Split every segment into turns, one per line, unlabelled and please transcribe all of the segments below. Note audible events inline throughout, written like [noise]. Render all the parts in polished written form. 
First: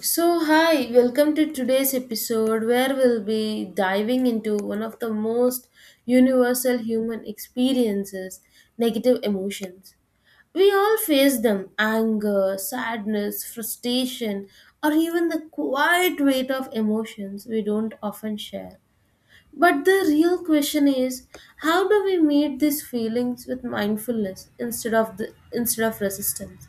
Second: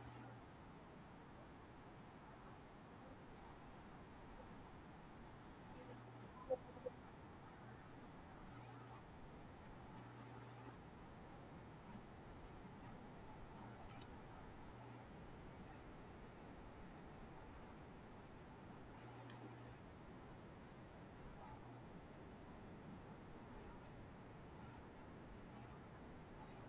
So, hi, welcome to today's episode where we'll be diving into one of the most universal human experiences, negative emotions. We all face them, anger, sadness, frustration, or even the quiet weight of emotions we don't often share. But the real question is, how do we meet these feelings with mindfulness instead of resistance?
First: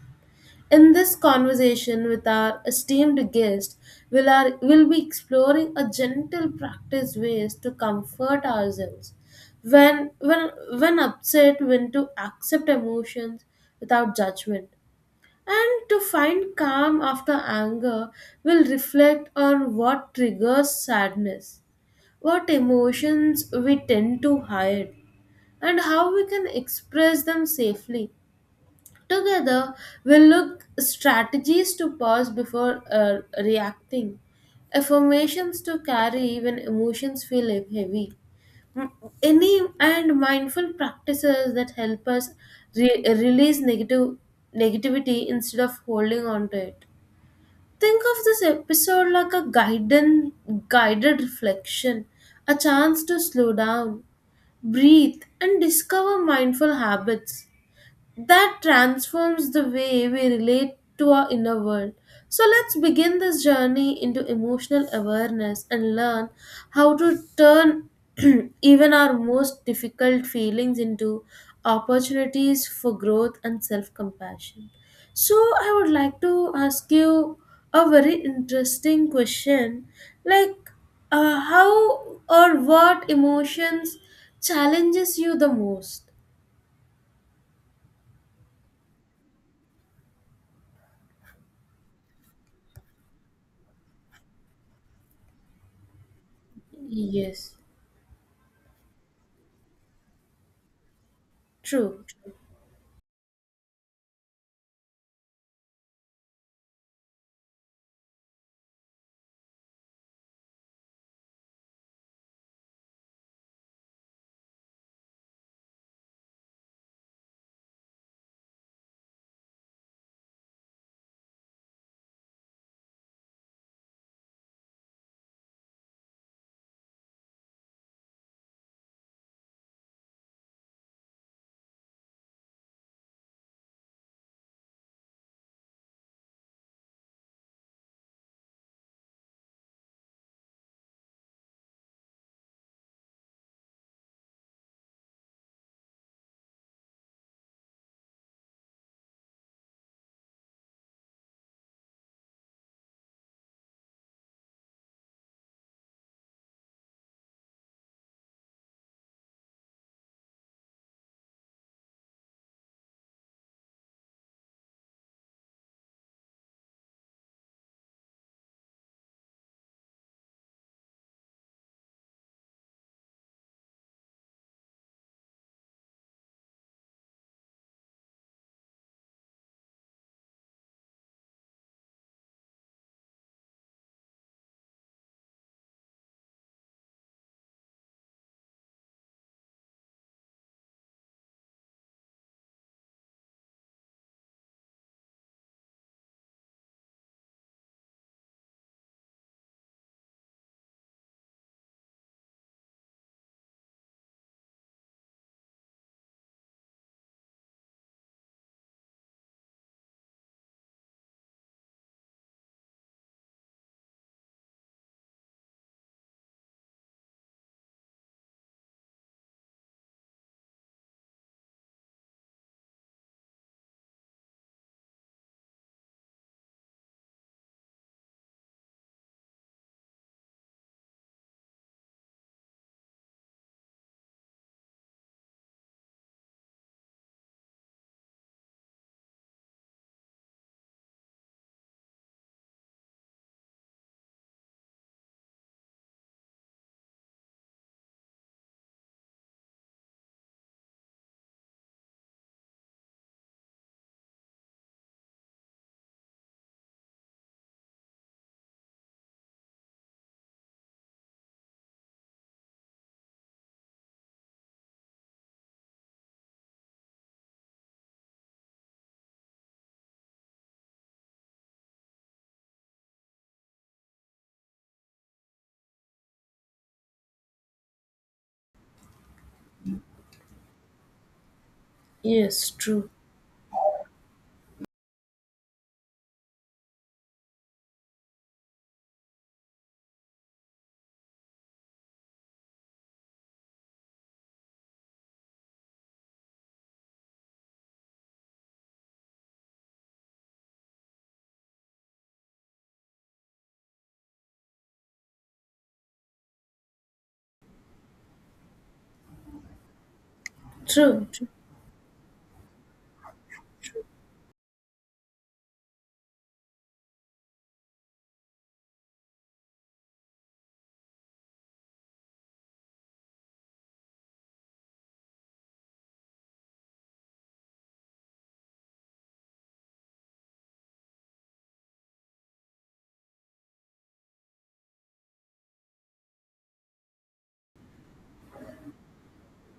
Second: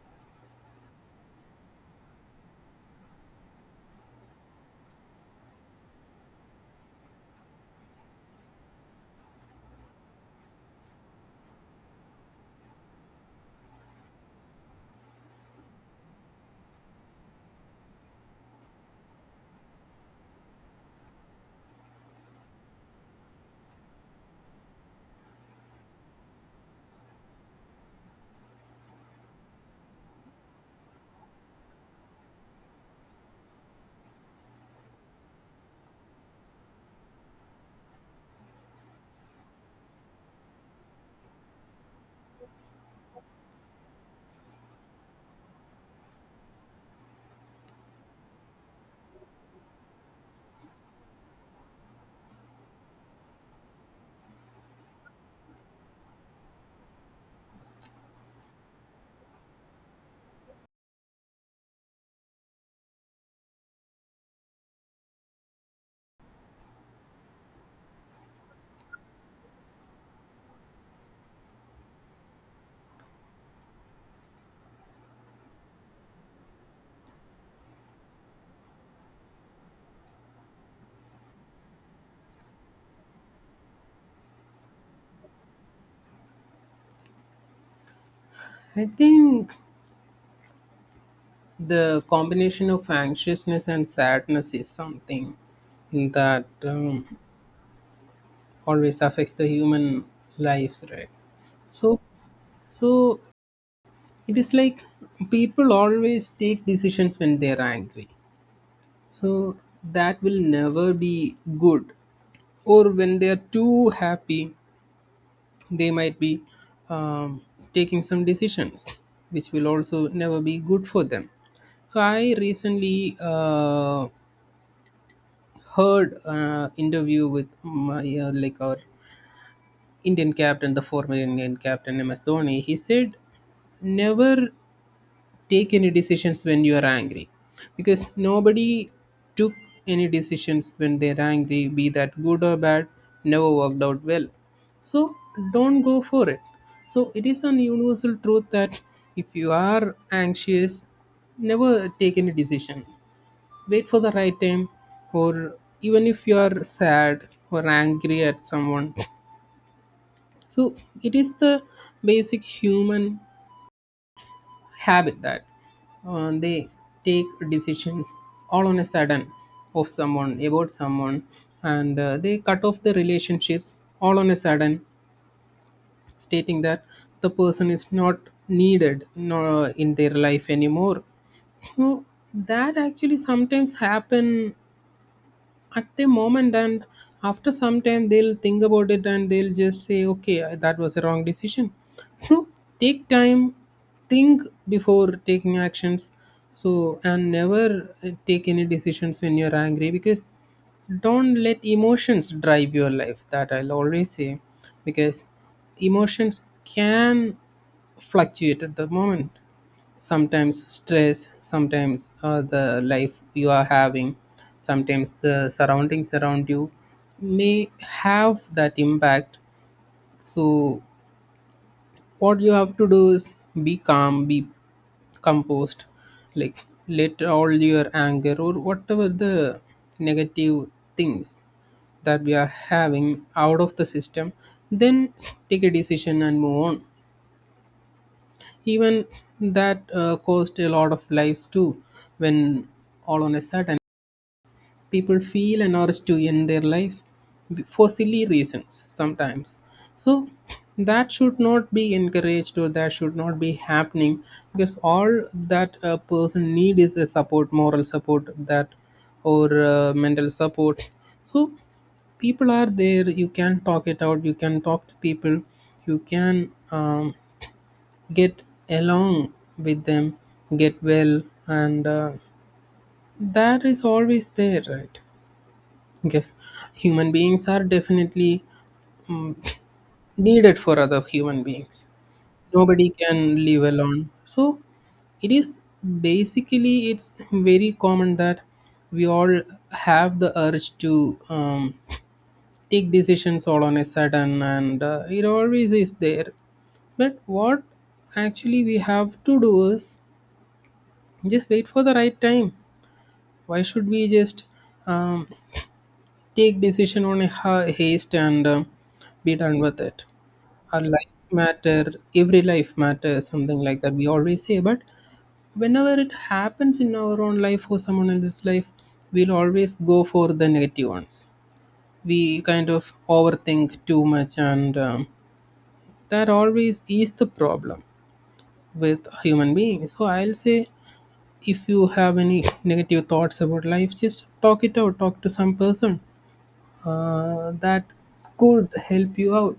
In this conversation with our esteemed guest, we'll be exploring a gentle practice, ways to comfort ourselves. When, when, when upset, when to accept emotions without judgment. And to find calm after anger, we'll reflect on what triggers sadness, what emotions we tend to hide, and how we can express them safely. Together, we'll look strategies to pause before reacting, affirmations to carry when emotions feel heavy, m- any and mindful practices that help us re- release negative negativity instead of holding on to it. Think of this episode like a guided reflection, a chance to slow down, breathe, and discover mindful habits that transforms the way we relate to our inner world. So let's begin this journey into emotional awareness and learn how to turn [clears throat] even our most difficult feelings into opportunities for growth and self compassion. So, I would like to ask you a very interesting question, like, how or what emotions challenges you the most?
I think the combination of anxiousness and sadness is something that
Yes,
always affects the human lives, right? So,
true.
so it is like people always take decisions when they are angry. So that will never be good. Or when they are too happy, they might be um, taking some decisions, which will also never be good for them. So I recently heard interview with my like our Indian captain, the former Indian captain MS Dhoni. He said, "Never take any decisions when you are angry, because nobody took any decisions when they are angry, be that good or bad, never worked out well. So don't go for it. So it is a universal truth that if you are anxious, never take any decision." Wait for the right time or even if you are sad or angry at someone. So it is the basic human habit that they take decisions all on a sudden of someone, about someone, and they cut off the relationships all on a sudden, stating that the person is not needed nor in their life anymore. So that actually sometimes happen at the moment, and after some time they'll think about it and they'll just say, okay, that was a wrong decision. [laughs] So take time, think before taking actions. So and never take any decisions when you're angry, because don't let emotions drive your life, that I'll always say. Because emotions can fluctuate at the moment, sometimes stress, sometimes the life you are having, sometimes the surroundings around you may have that impact. So what you have to do is be calm, be composed, like let all your anger or whatever the negative things that we are having out of the system, then take a decision and move on. Even that caused a lot of lives too. When all on a sudden, people feel an urge to end their life for silly reasons sometimes. So that should not be encouraged, or that should not be happening, because all that a person need is a support, moral support, that or mental support. So people are there, you can talk it out, you can talk to people, you can get along with them, get well, and that is always there, right? Yes, human beings are definitely mm, needed for other human beings.
Yes, true,
Nobody can live alone. So it is basically, it's very common that we all have the urge to take decisions all on a sudden, and it always is there. But what actually we have to do is just wait for the right time. Why should we just um, take decision on a haste and be done with it? Our
true,
lives
true,
matter. Every life matters. Something like that we always say. But whenever it happens in our own life or someone else's life, we'll always go for the negative ones. We kind of overthink too much, and that always is the problem with human beings. So I'll say if you have any negative thoughts about life, just talk it out, talk to some person that could help you out.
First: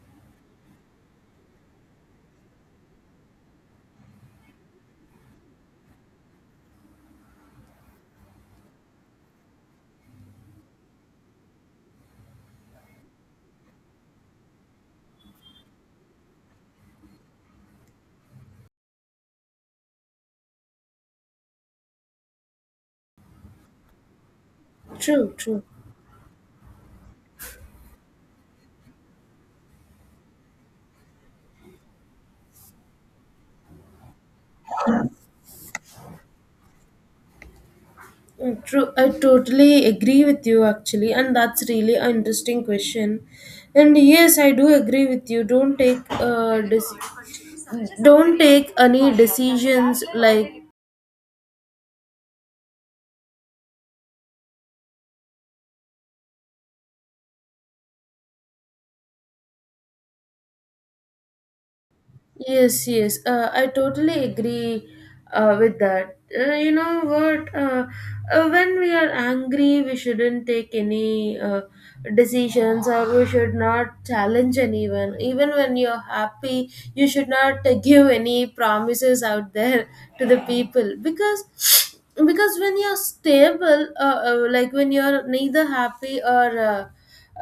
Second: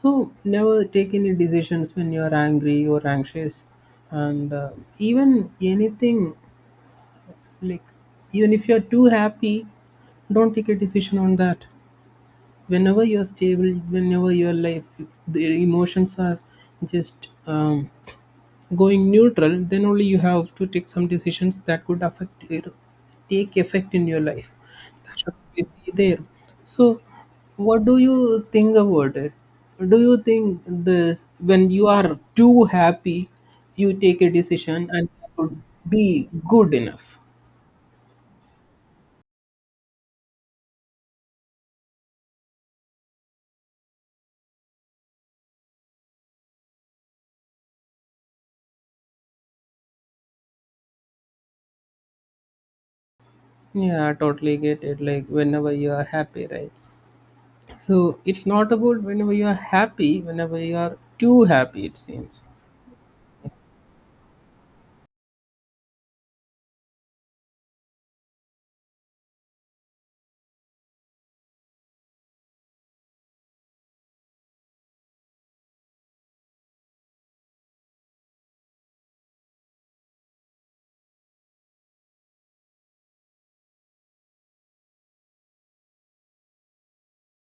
So never take any decisions when you're angry or anxious, and even anything like even if you're too happy, don't take a decision on that. Whenever you're stable, whenever your life, the emotions are just going neutral, then only you have to take some decisions that could affect your, take effect in your life. That
true,
should
true.
be there. So, what do you think about it? Do you think this, when you are too happy, you take a decision and that would be good enough?
True. I totally agree with you actually, and that's really an interesting question. And yes, I do agree with you. Don't take don't take any decisions like.
Yeah, I totally get it. Like whenever you are happy, right? So it's not about whenever you are happy, whenever you are too happy, it seems.
Yes, yes, I totally agree with that. You know what? When we are angry, we shouldn't take any decisions or we should not challenge anyone. Even when you're happy, you should not [laughs] give any promises out there to the people, because when you're stable, like when you're neither happy or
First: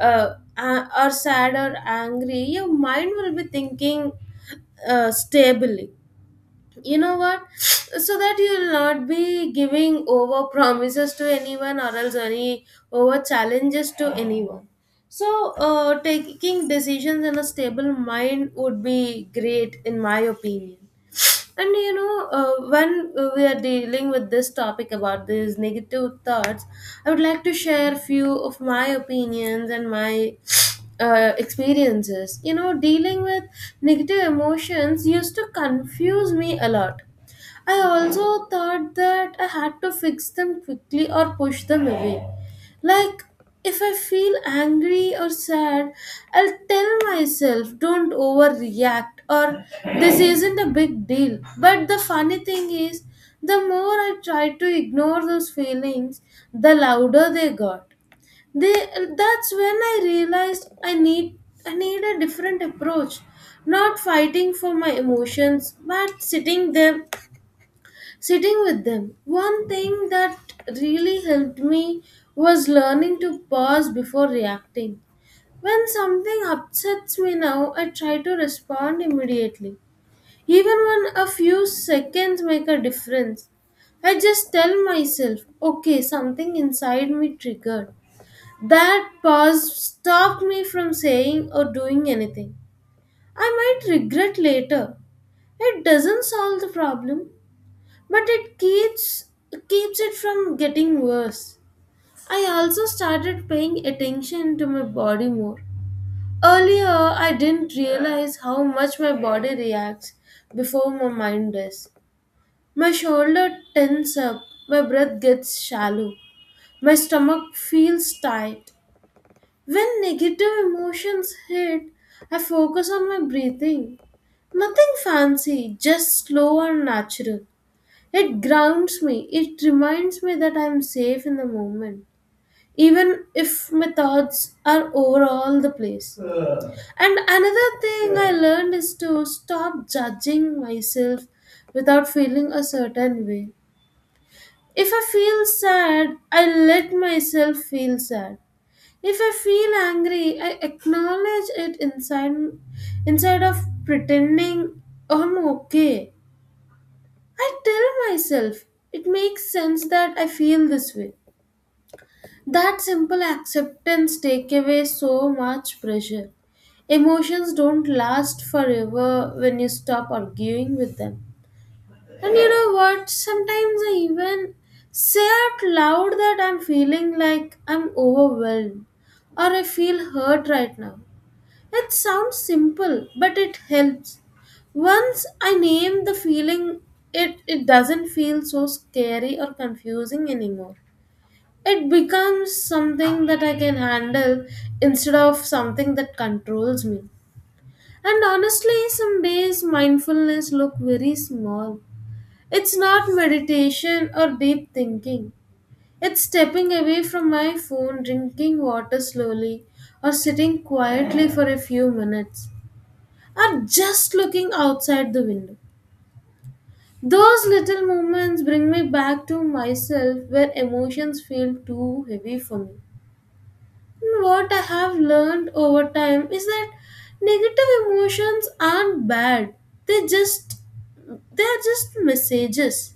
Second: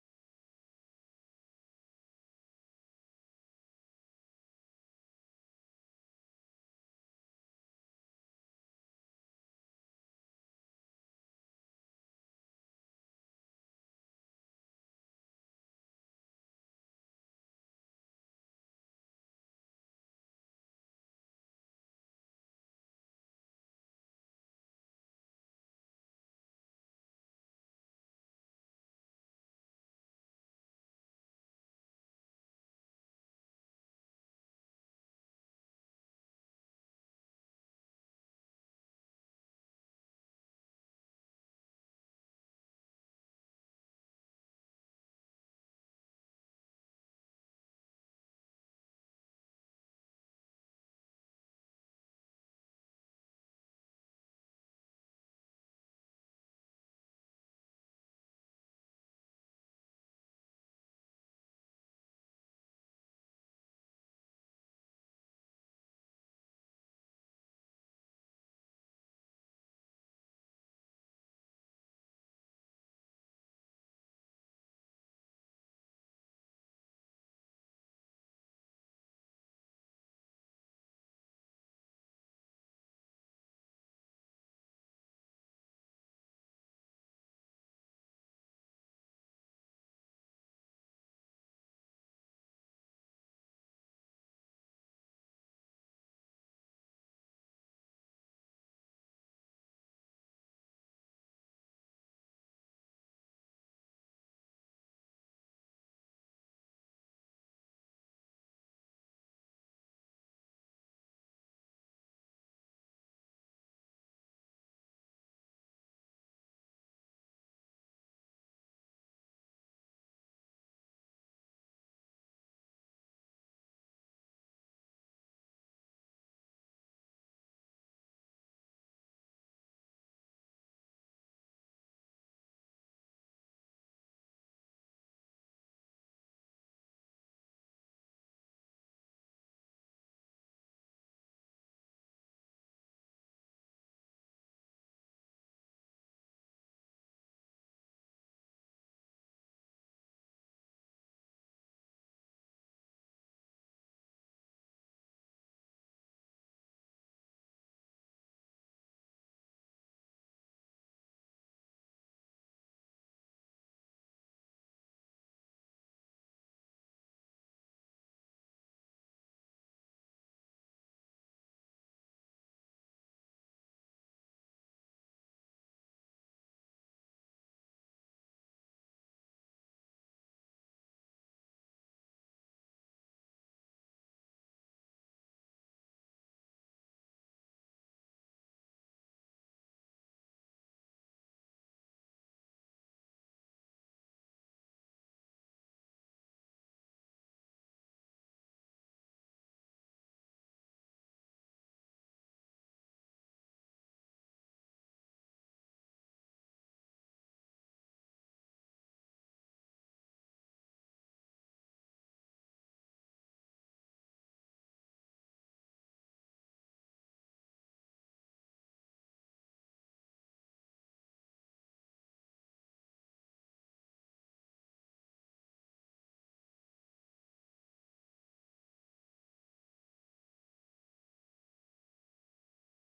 or sad or angry, your mind will be thinking stably, you know what, so that you'll not be giving over promises to anyone or else any over challenges to anyone. So taking decisions in a stable mind would be great in my opinion. And you know, when we are dealing with this topic about these negative thoughts, I would like to share a few of my opinions and my experiences. You know, dealing with negative emotions used to confuse me a lot. I also thought that I had to fix them quickly or push them away. Like, if I feel angry or sad, I'll tell myself, don't overreact, or this isn't a big deal. But the funny thing is, the more I tried to ignore those feelings, the louder they got. That's when I realized I need a different approach, not fighting for my emotions, but sitting with them. One thing that really helped me was learning to pause before reacting. When something upsets me now, I try to respond immediately. Even when a few seconds make a difference, I just tell myself, okay, something inside me triggered. That pause stopped me from saying or doing anything I might regret later. It doesn't solve the problem, but it keeps it from getting worse. I also started paying attention to my body more. Earlier, I didn't realize how much my body reacts before my mind does. My shoulder tense up, my breath gets shallow, my stomach feels tight. When negative emotions hit, I focus on my breathing. Nothing fancy, just slow and natural. It grounds me. It reminds me that I'm safe in the moment, even if my thoughts are over all the place. And another thing I learned is to stop judging myself without feeling a certain way. If I feel sad, I let myself feel sad. If I feel angry, I acknowledge it inside instead of pretending I'm okay. I tell myself it makes sense that I feel this way. That simple acceptance take away so much pressure. Emotions don't last forever when you stop arguing with them. And you know what? Sometimes I even say out loud that I'm feeling like I'm overwhelmed or I feel hurt right now. It sounds simple, but it helps. Once I name the feeling, it doesn't feel so scary or confusing anymore. It becomes something that I can handle instead of something that controls me. And honestly, some days mindfulness look very small. It's not meditation or deep thinking. It's stepping away from my phone, drinking water slowly, or sitting quietly for a few minutes or just looking outside the window. Those little moments bring me back to myself where emotions feel too heavy for me. And what I have learned over time is that negative emotions aren't bad. They just they are just messages.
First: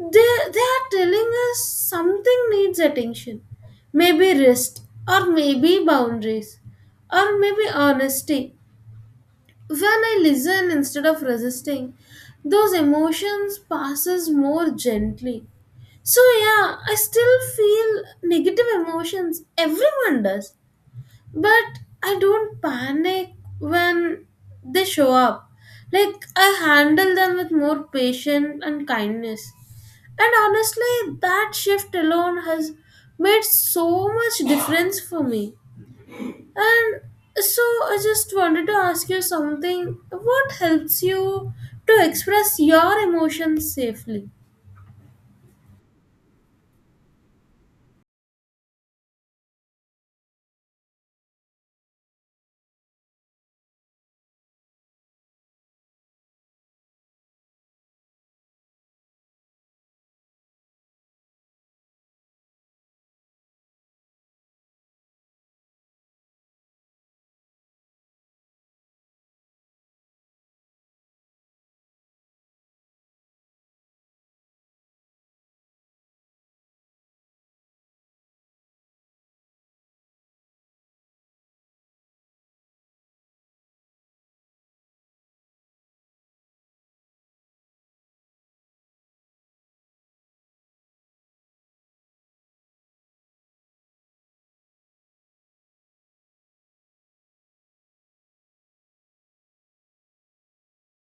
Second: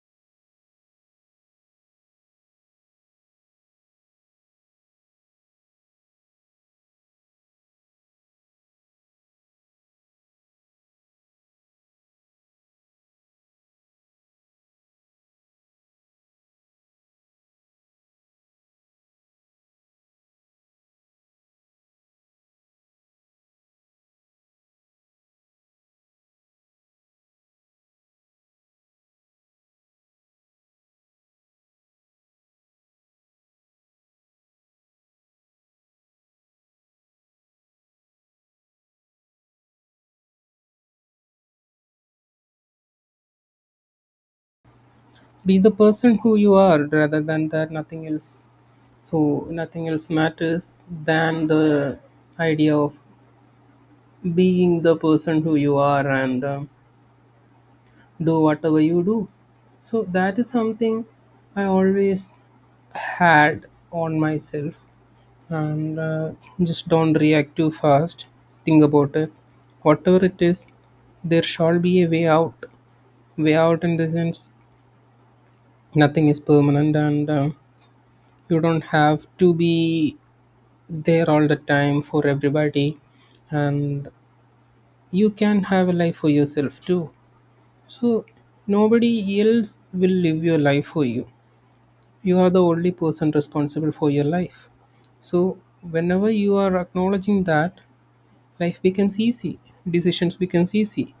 They are telling us something needs attention. Maybe rest, or maybe boundaries, or maybe honesty. When I listen instead of resisting, those emotions passes more gently. So yeah, I still feel negative emotions, everyone does, but I don't panic when they show up. Like, I handle them with more patience and kindness, and honestly, that shift alone has made so much difference for me. And so I just wanted to ask you something. What helps you to express your emotions safely?
Be the person who you are, rather than that, nothing else. So nothing else matters than the idea of being the person who you are, and do whatever you do. So that is something I always had on myself, and just don't react too fast, think about it, whatever it is, there shall be a way out. Way out in the sense, nothing is permanent, and you don't have to be there all the time for everybody, and you can have a life for yourself too. So nobody else will live your life for you, you are the only person responsible for your life. So whenever you are acknowledging that, life becomes easy, decisions becomes easy.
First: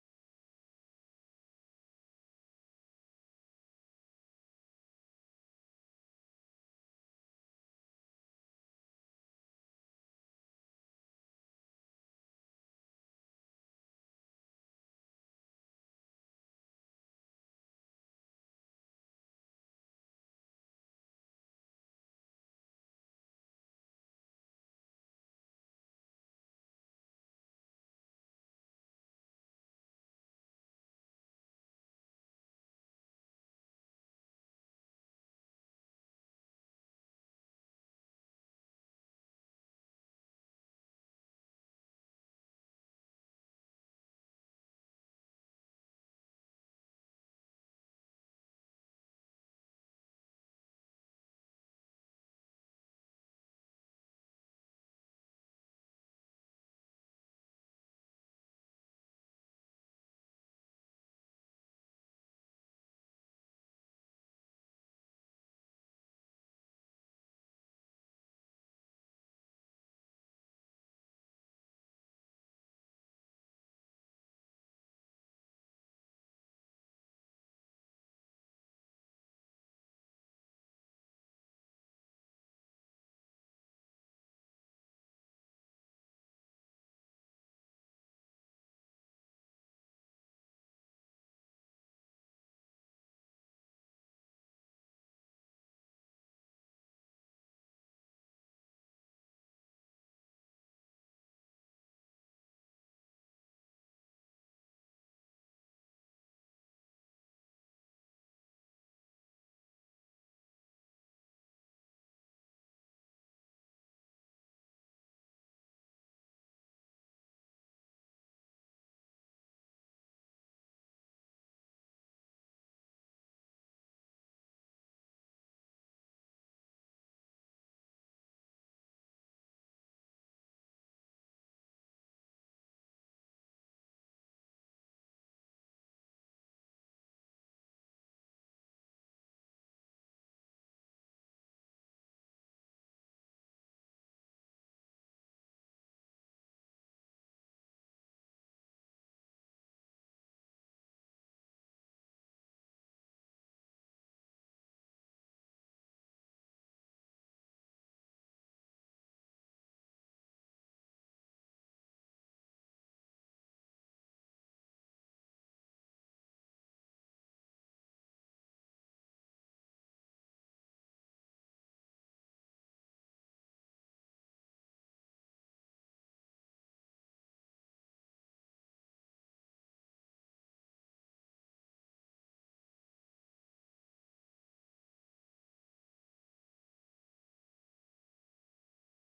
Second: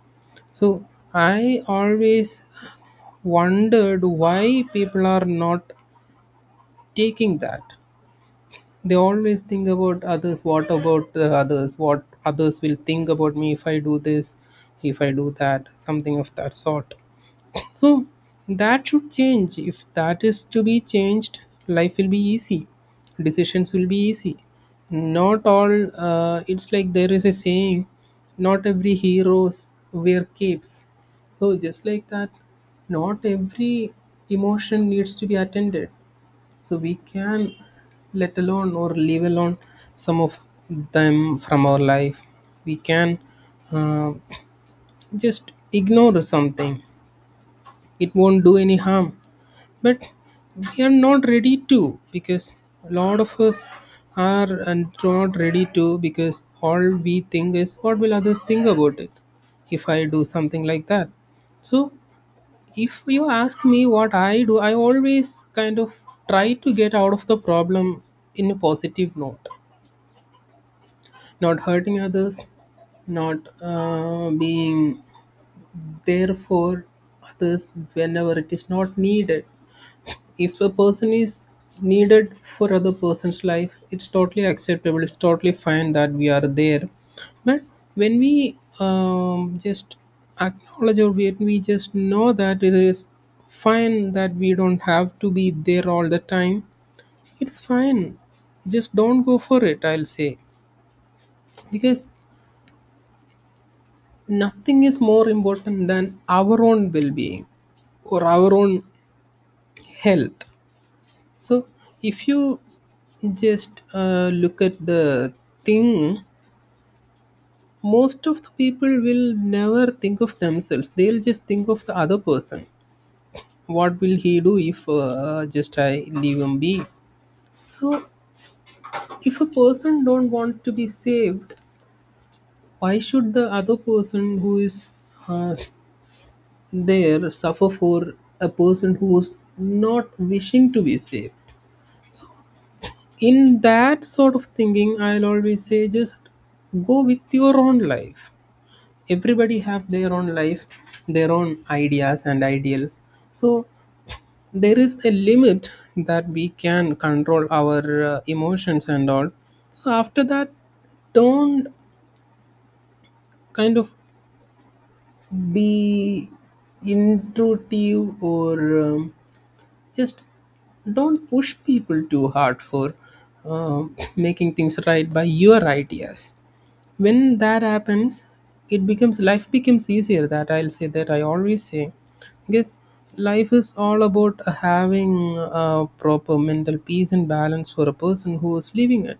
So I always wondered why people are not taking that. They always think about others. What about the others? What others will think about me if I do this, if I do that, something of that sort. So that should change. If that is to be changed, life will be easy. Decisions will be easy. Not all. It's like there is a saying: not every heroes wear capes. So just like that, not every emotion needs to be attended. So we can let alone or leave alone some of them from our life. We can uh, just ignore something. It won't do any harm. But we are not ready to, because a lot of us are and not ready to, because all we think is what will others think about it if I do something like that. So if you ask me what I do, I always kind of try to get out of the problem in a positive note, not hurting others, not being there for others whenever it is not needed. If a person is needed for other person's life, it's totally acceptable, it's totally fine that we are there. But when we just acknowledge, or when we just know that it is fine that we don't have to be there all the time, it's fine, just don't go for it, I'll say. Because nothing is more important than our own well-being or our own health. So, if you just look at the thing, most of the people will never think of themselves. They'll just think of the other person. What will he do if just I leave him be? So, if a person don't want to be saved, why should the other person who is uh, there suffer for a person who's not wishing to be saved? In that sort of thinking, I'll always say, just go with your own life. Everybody have their own life, their own ideas and ideals. So there is a limit that we can control our emotions and all. So after that, don't kind of be intrusive or just don't push people too hard for um [clears throat] making things right by your ideas. When that happens, it becomes, life becomes easier, that I'll say, that I always say. Because life is all about having a proper mental peace and balance for a person who is living it.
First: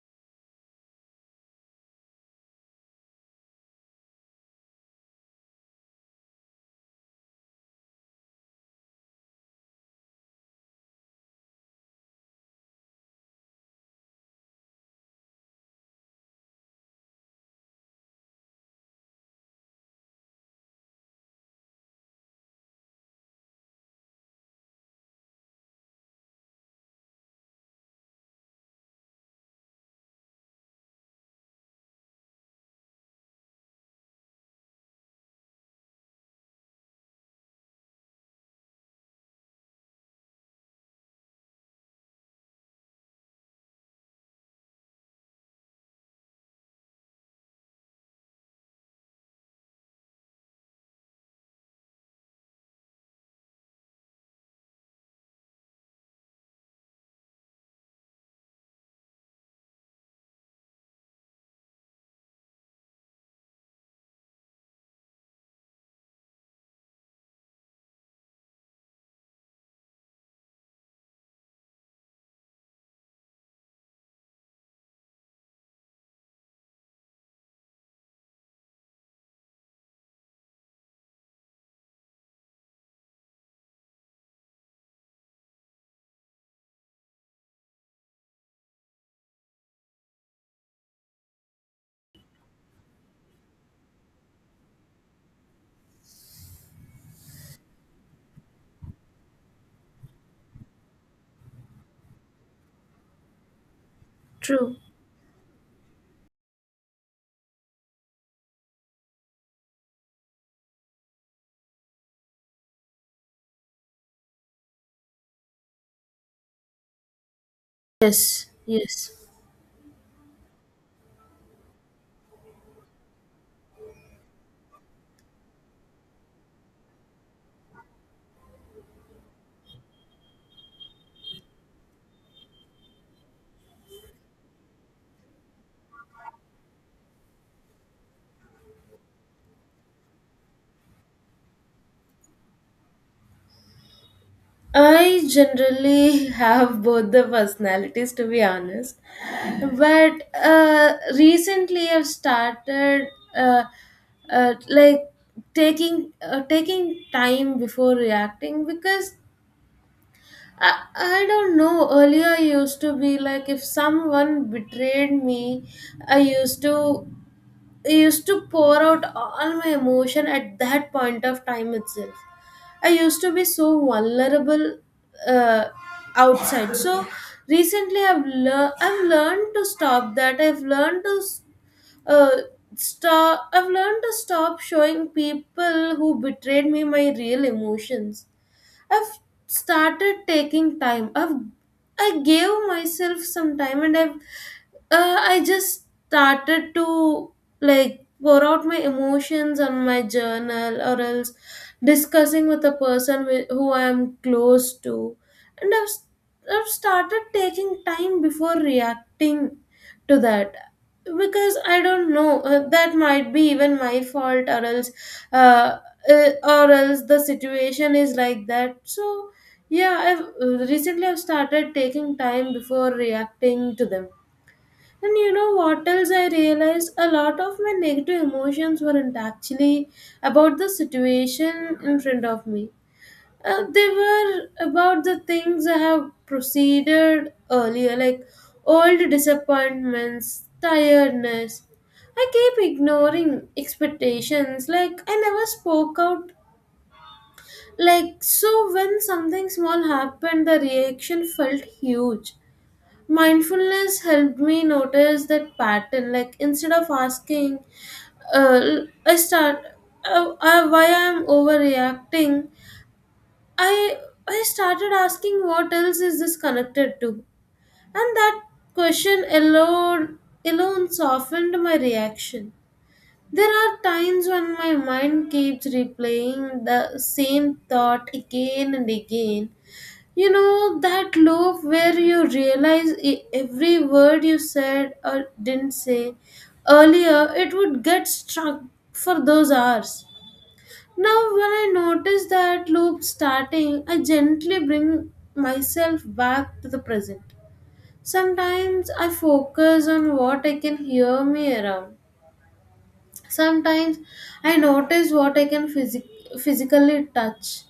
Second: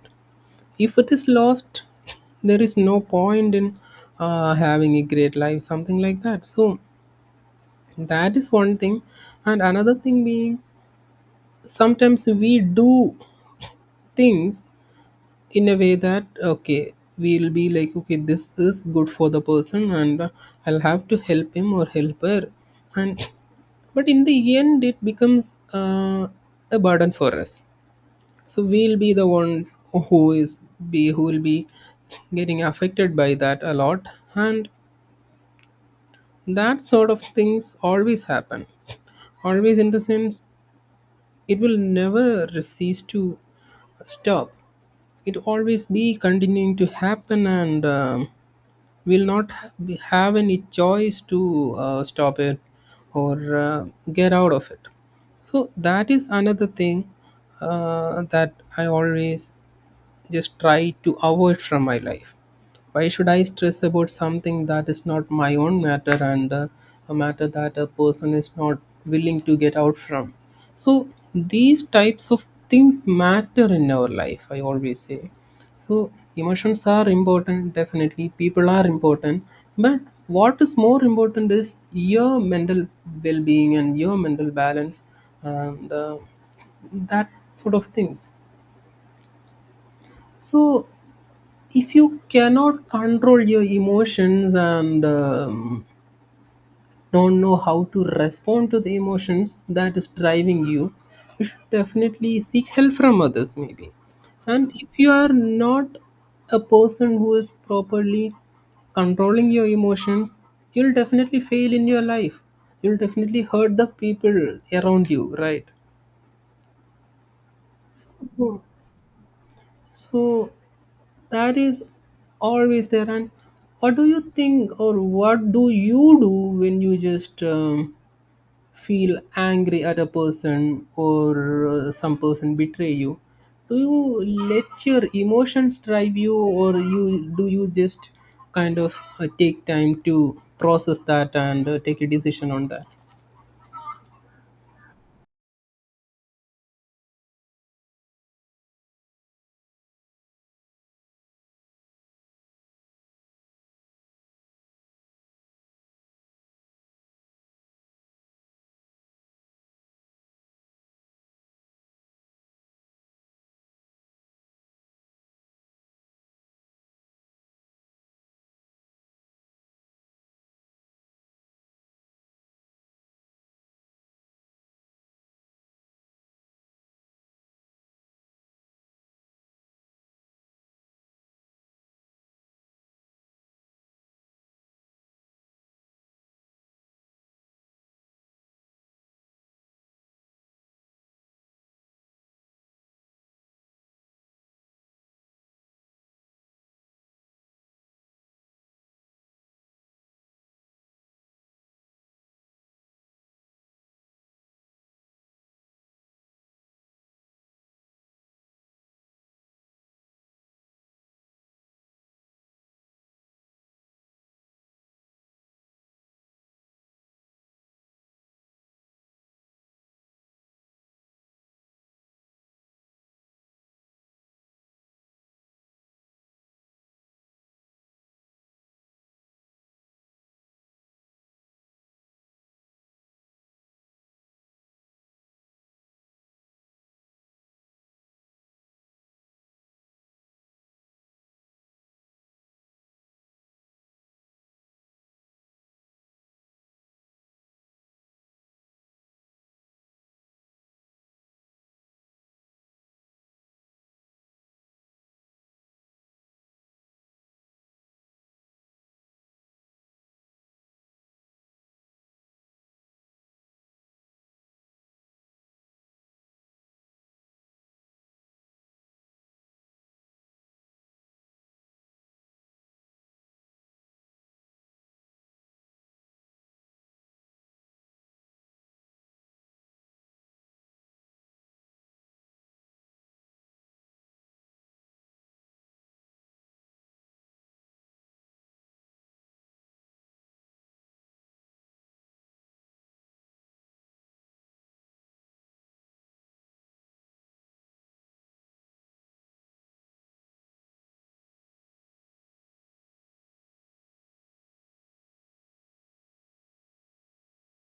If it is lost, there is no point in having a great life, something like that. So that is one thing, and another thing being sometimes we do things in a way that okay, we'll be like, okay, this is good for the person, and I'll have to help him or help her, and but in the end it becomes a burden for us. So we'll be the ones who is, be who will be getting affected by that a lot. And that sort of things always happen, always in the sense it will never cease to stop, it always be continuing to happen, and will not have any choice to stop it or get out of it. So that is another thing that I always just try to avoid from my life. Why should I stress about something that is not my own matter, and a matter that a person is not willing to get out from? So, these types of things matter in our life, I always say. So, emotions are important, definitely. People are important. But what is more important is your mental well being and your mental balance, and that sort of things. So, if you cannot control your emotions, and don't know how to respond to the emotions that is driving you, you should definitely seek help from others, maybe. And
True.
if you are not a person who is properly controlling your emotions, you'll definitely fail in your life, you'll definitely hurt the people around you, right?
Yes,
Mhm.
yes.
So that is always there. And what do you think, or what do you do when you just feel angry at a person, or some person betray you? Do you let your emotions drive you, or you just kind of take time to process that, and take a decision on that?
I generally [laughs] have both the personalities to be honest. But recently I've started uh, uh, like taking time before reacting because I don't know. Earlier, I used to be like, if someone betrayed me, I used to I used to pour out all my emotion at that point of time itself. I used to be so vulnerable uh, outside. So recently, I've learned to stop that. I've learned to uh, stop. I've learned to stop showing people who betrayed me my real emotions. I've started taking time. I gave myself some time, and I've I just started to like pour out my emotions on my journal, or else discussing with a person who I am close to, and I've started taking time before reacting to that because I don't know, that might be even my fault uh, or else the situation is like that. So yeah, I've recently I've started taking time before reacting to them. And you know what else I realized, a lot of my negative emotions weren't actually about the situation in front of me, they were about the things I have proceeded earlier, like old disappointments, tiredness. I keep ignoring expectations, like I never spoke out. Like, so when something small happened, the reaction felt huge. Mindfulness helped me notice that pattern. Like, instead of asking, uh, I start why I'm overreacting, I I started asking what else is this connected to, and that question alone softened my reaction. There are times when my mind keeps replaying the same thought again and again. You know that loop where you realize e- every word you said or didn't say earlier, it would get struck for those hours. Now, when I notice that loop starting, I gently bring myself back to the present. Sometimes I focus on what I can hear me around. Sometimes I notice what I can physically touch.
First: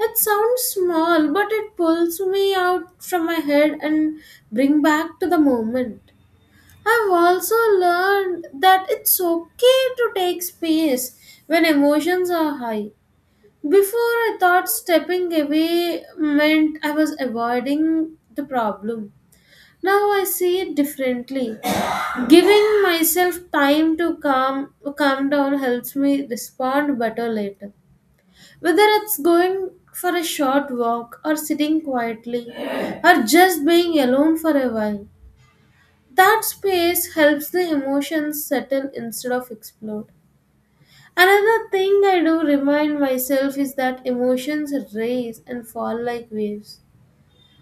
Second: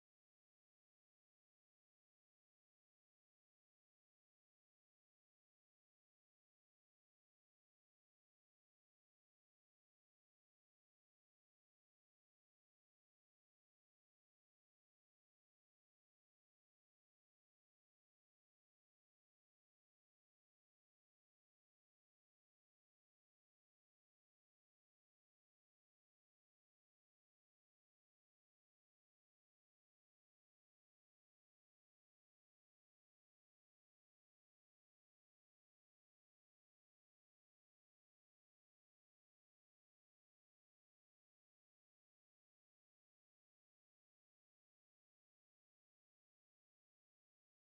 It sounds small, but it pulls me out from my head and bring back to the moment. I've also learned that it's okay to take space when emotions are high. Before, I thought stepping away meant I was avoiding the problem. Now I see it differently. Giving myself time to calm down helps me respond better later. Whether it's going for a short walk or sitting quietly or just being alone for a while. That space helps the emotions settle instead of explode. Another thing I do remind myself is that emotions rise and fall like waves.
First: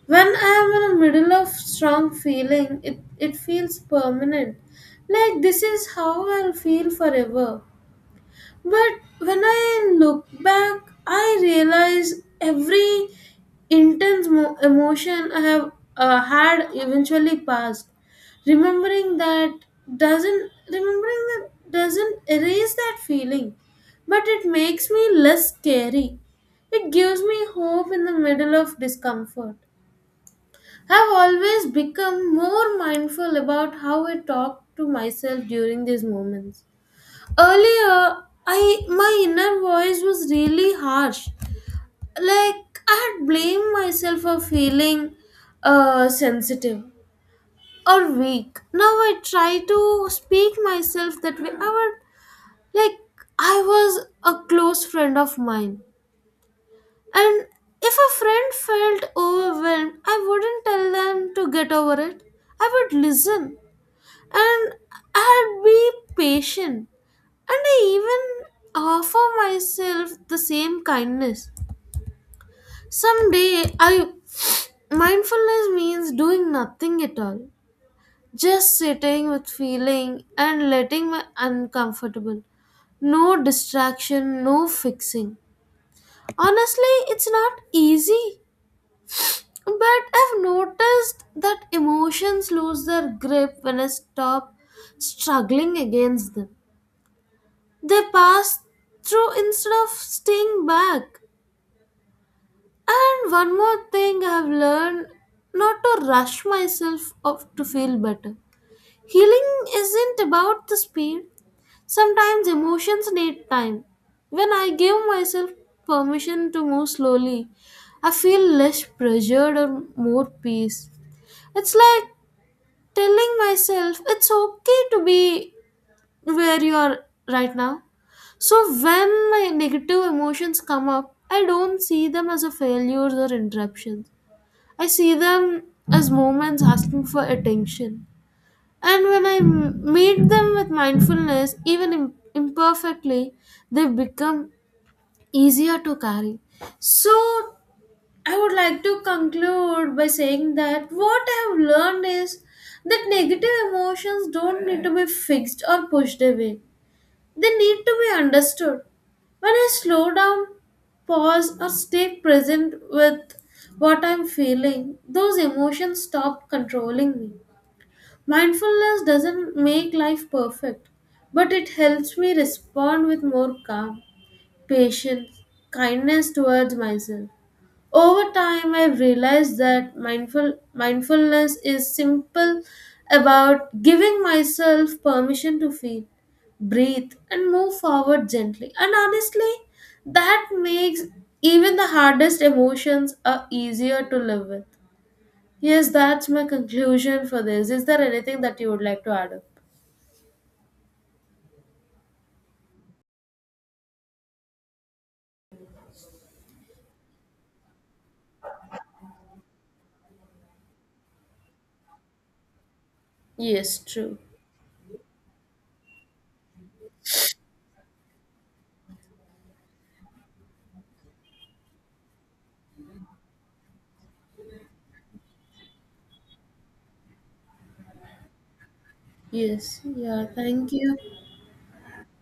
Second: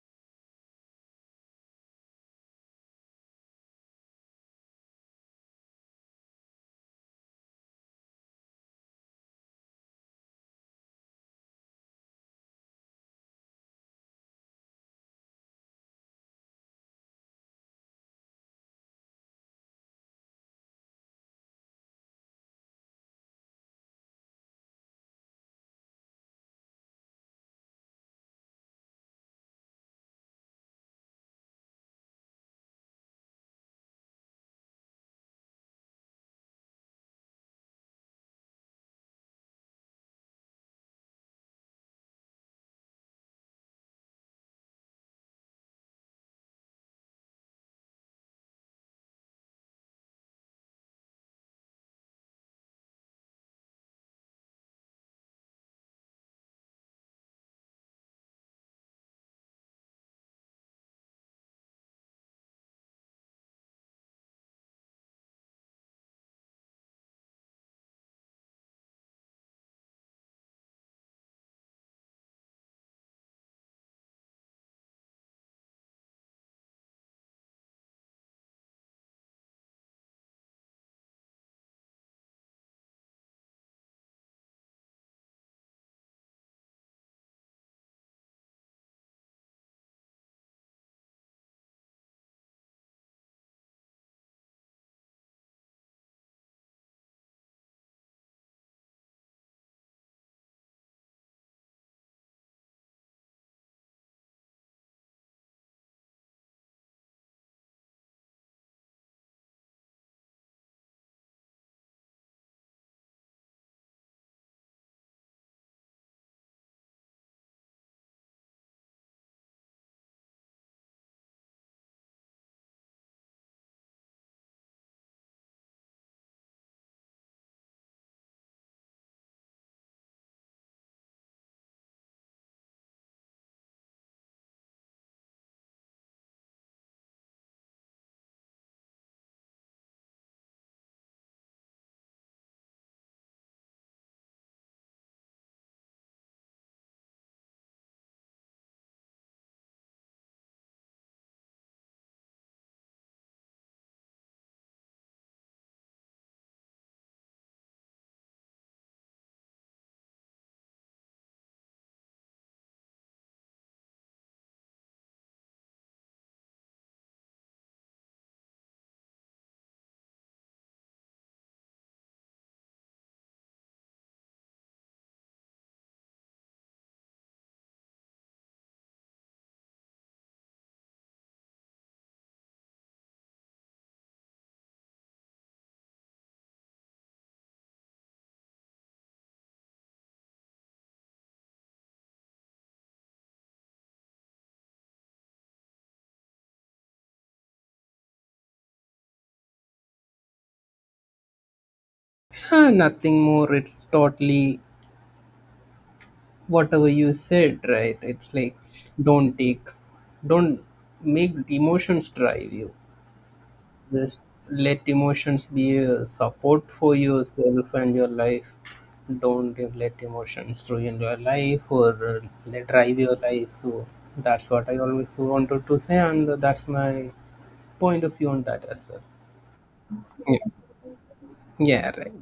When I am in the middle of strong feeling, it feels permanent. Like this is how I'll feel forever. But when I look back, I realize every intense emotion I have had eventually passed. Remembering that Remembering that doesn't erase that feeling, but it makes me less scary. It gives me hope in the middle of discomfort. I've always become more mindful about how I talk to myself during these moments. Earlier, I my inner voice was really harsh. Like I had blamed myself for feeling sensitive or weak. Now I try to speak myself that way. I would like I was a close friend of mine, and if a friend felt overwhelmed, I wouldn't tell them to get over it. I would listen and I'd be patient. And I even offer myself the same kindness. Someday, I mindfulness means doing nothing at all, just sitting with feeling and letting my uncomfortable. No distraction, no fixing. Honestly, it's not easy, but I've noticed that emotions lose their grip when I stop struggling against them. They pass through instead of staying back. And one more thing I have learned, not to rush myself up to feel better. Healing isn't about the speed. Sometimes emotions need time. When I give myself permission to move slowly, I feel less pressured or more peace. It's like telling myself it's okay to be where you are right now. So when my negative emotions come up, I don't see them as a failures or interruptions. I see them as moments asking for attention. And when I meet them with mindfulness, even imperfectly, they become easier to carry. So, I would like to conclude by saying that what I have learned is that negative emotions don't need to be fixed or pushed away. They need to be understood. When I slow down, pause, or stay present with what I'm feeling, those emotions stop controlling me. Mindfulness doesn't make life perfect, but it helps me respond with more calm, patience, kindness towards myself. Over time, I realized that mindfulness is simple about giving myself permission to feel, breathe, and move forward gently. And honestly, that makes even the hardest emotions are easier to live with. Yes, that's my conclusion for this. Is there anything that you would like to add up?
Yeah, nothing more. It's totally whatever you said, right? It's like, don't take don't make emotions drive you,
Yes, true.
just let emotions be a support for yourself and your life. Don't let emotions ruin your life, or let drive your life. So that's what I always wanted to say, and that's my point of view on that as well.
Yes. Yeah,
Yeah.
thank you.
Yeah, right.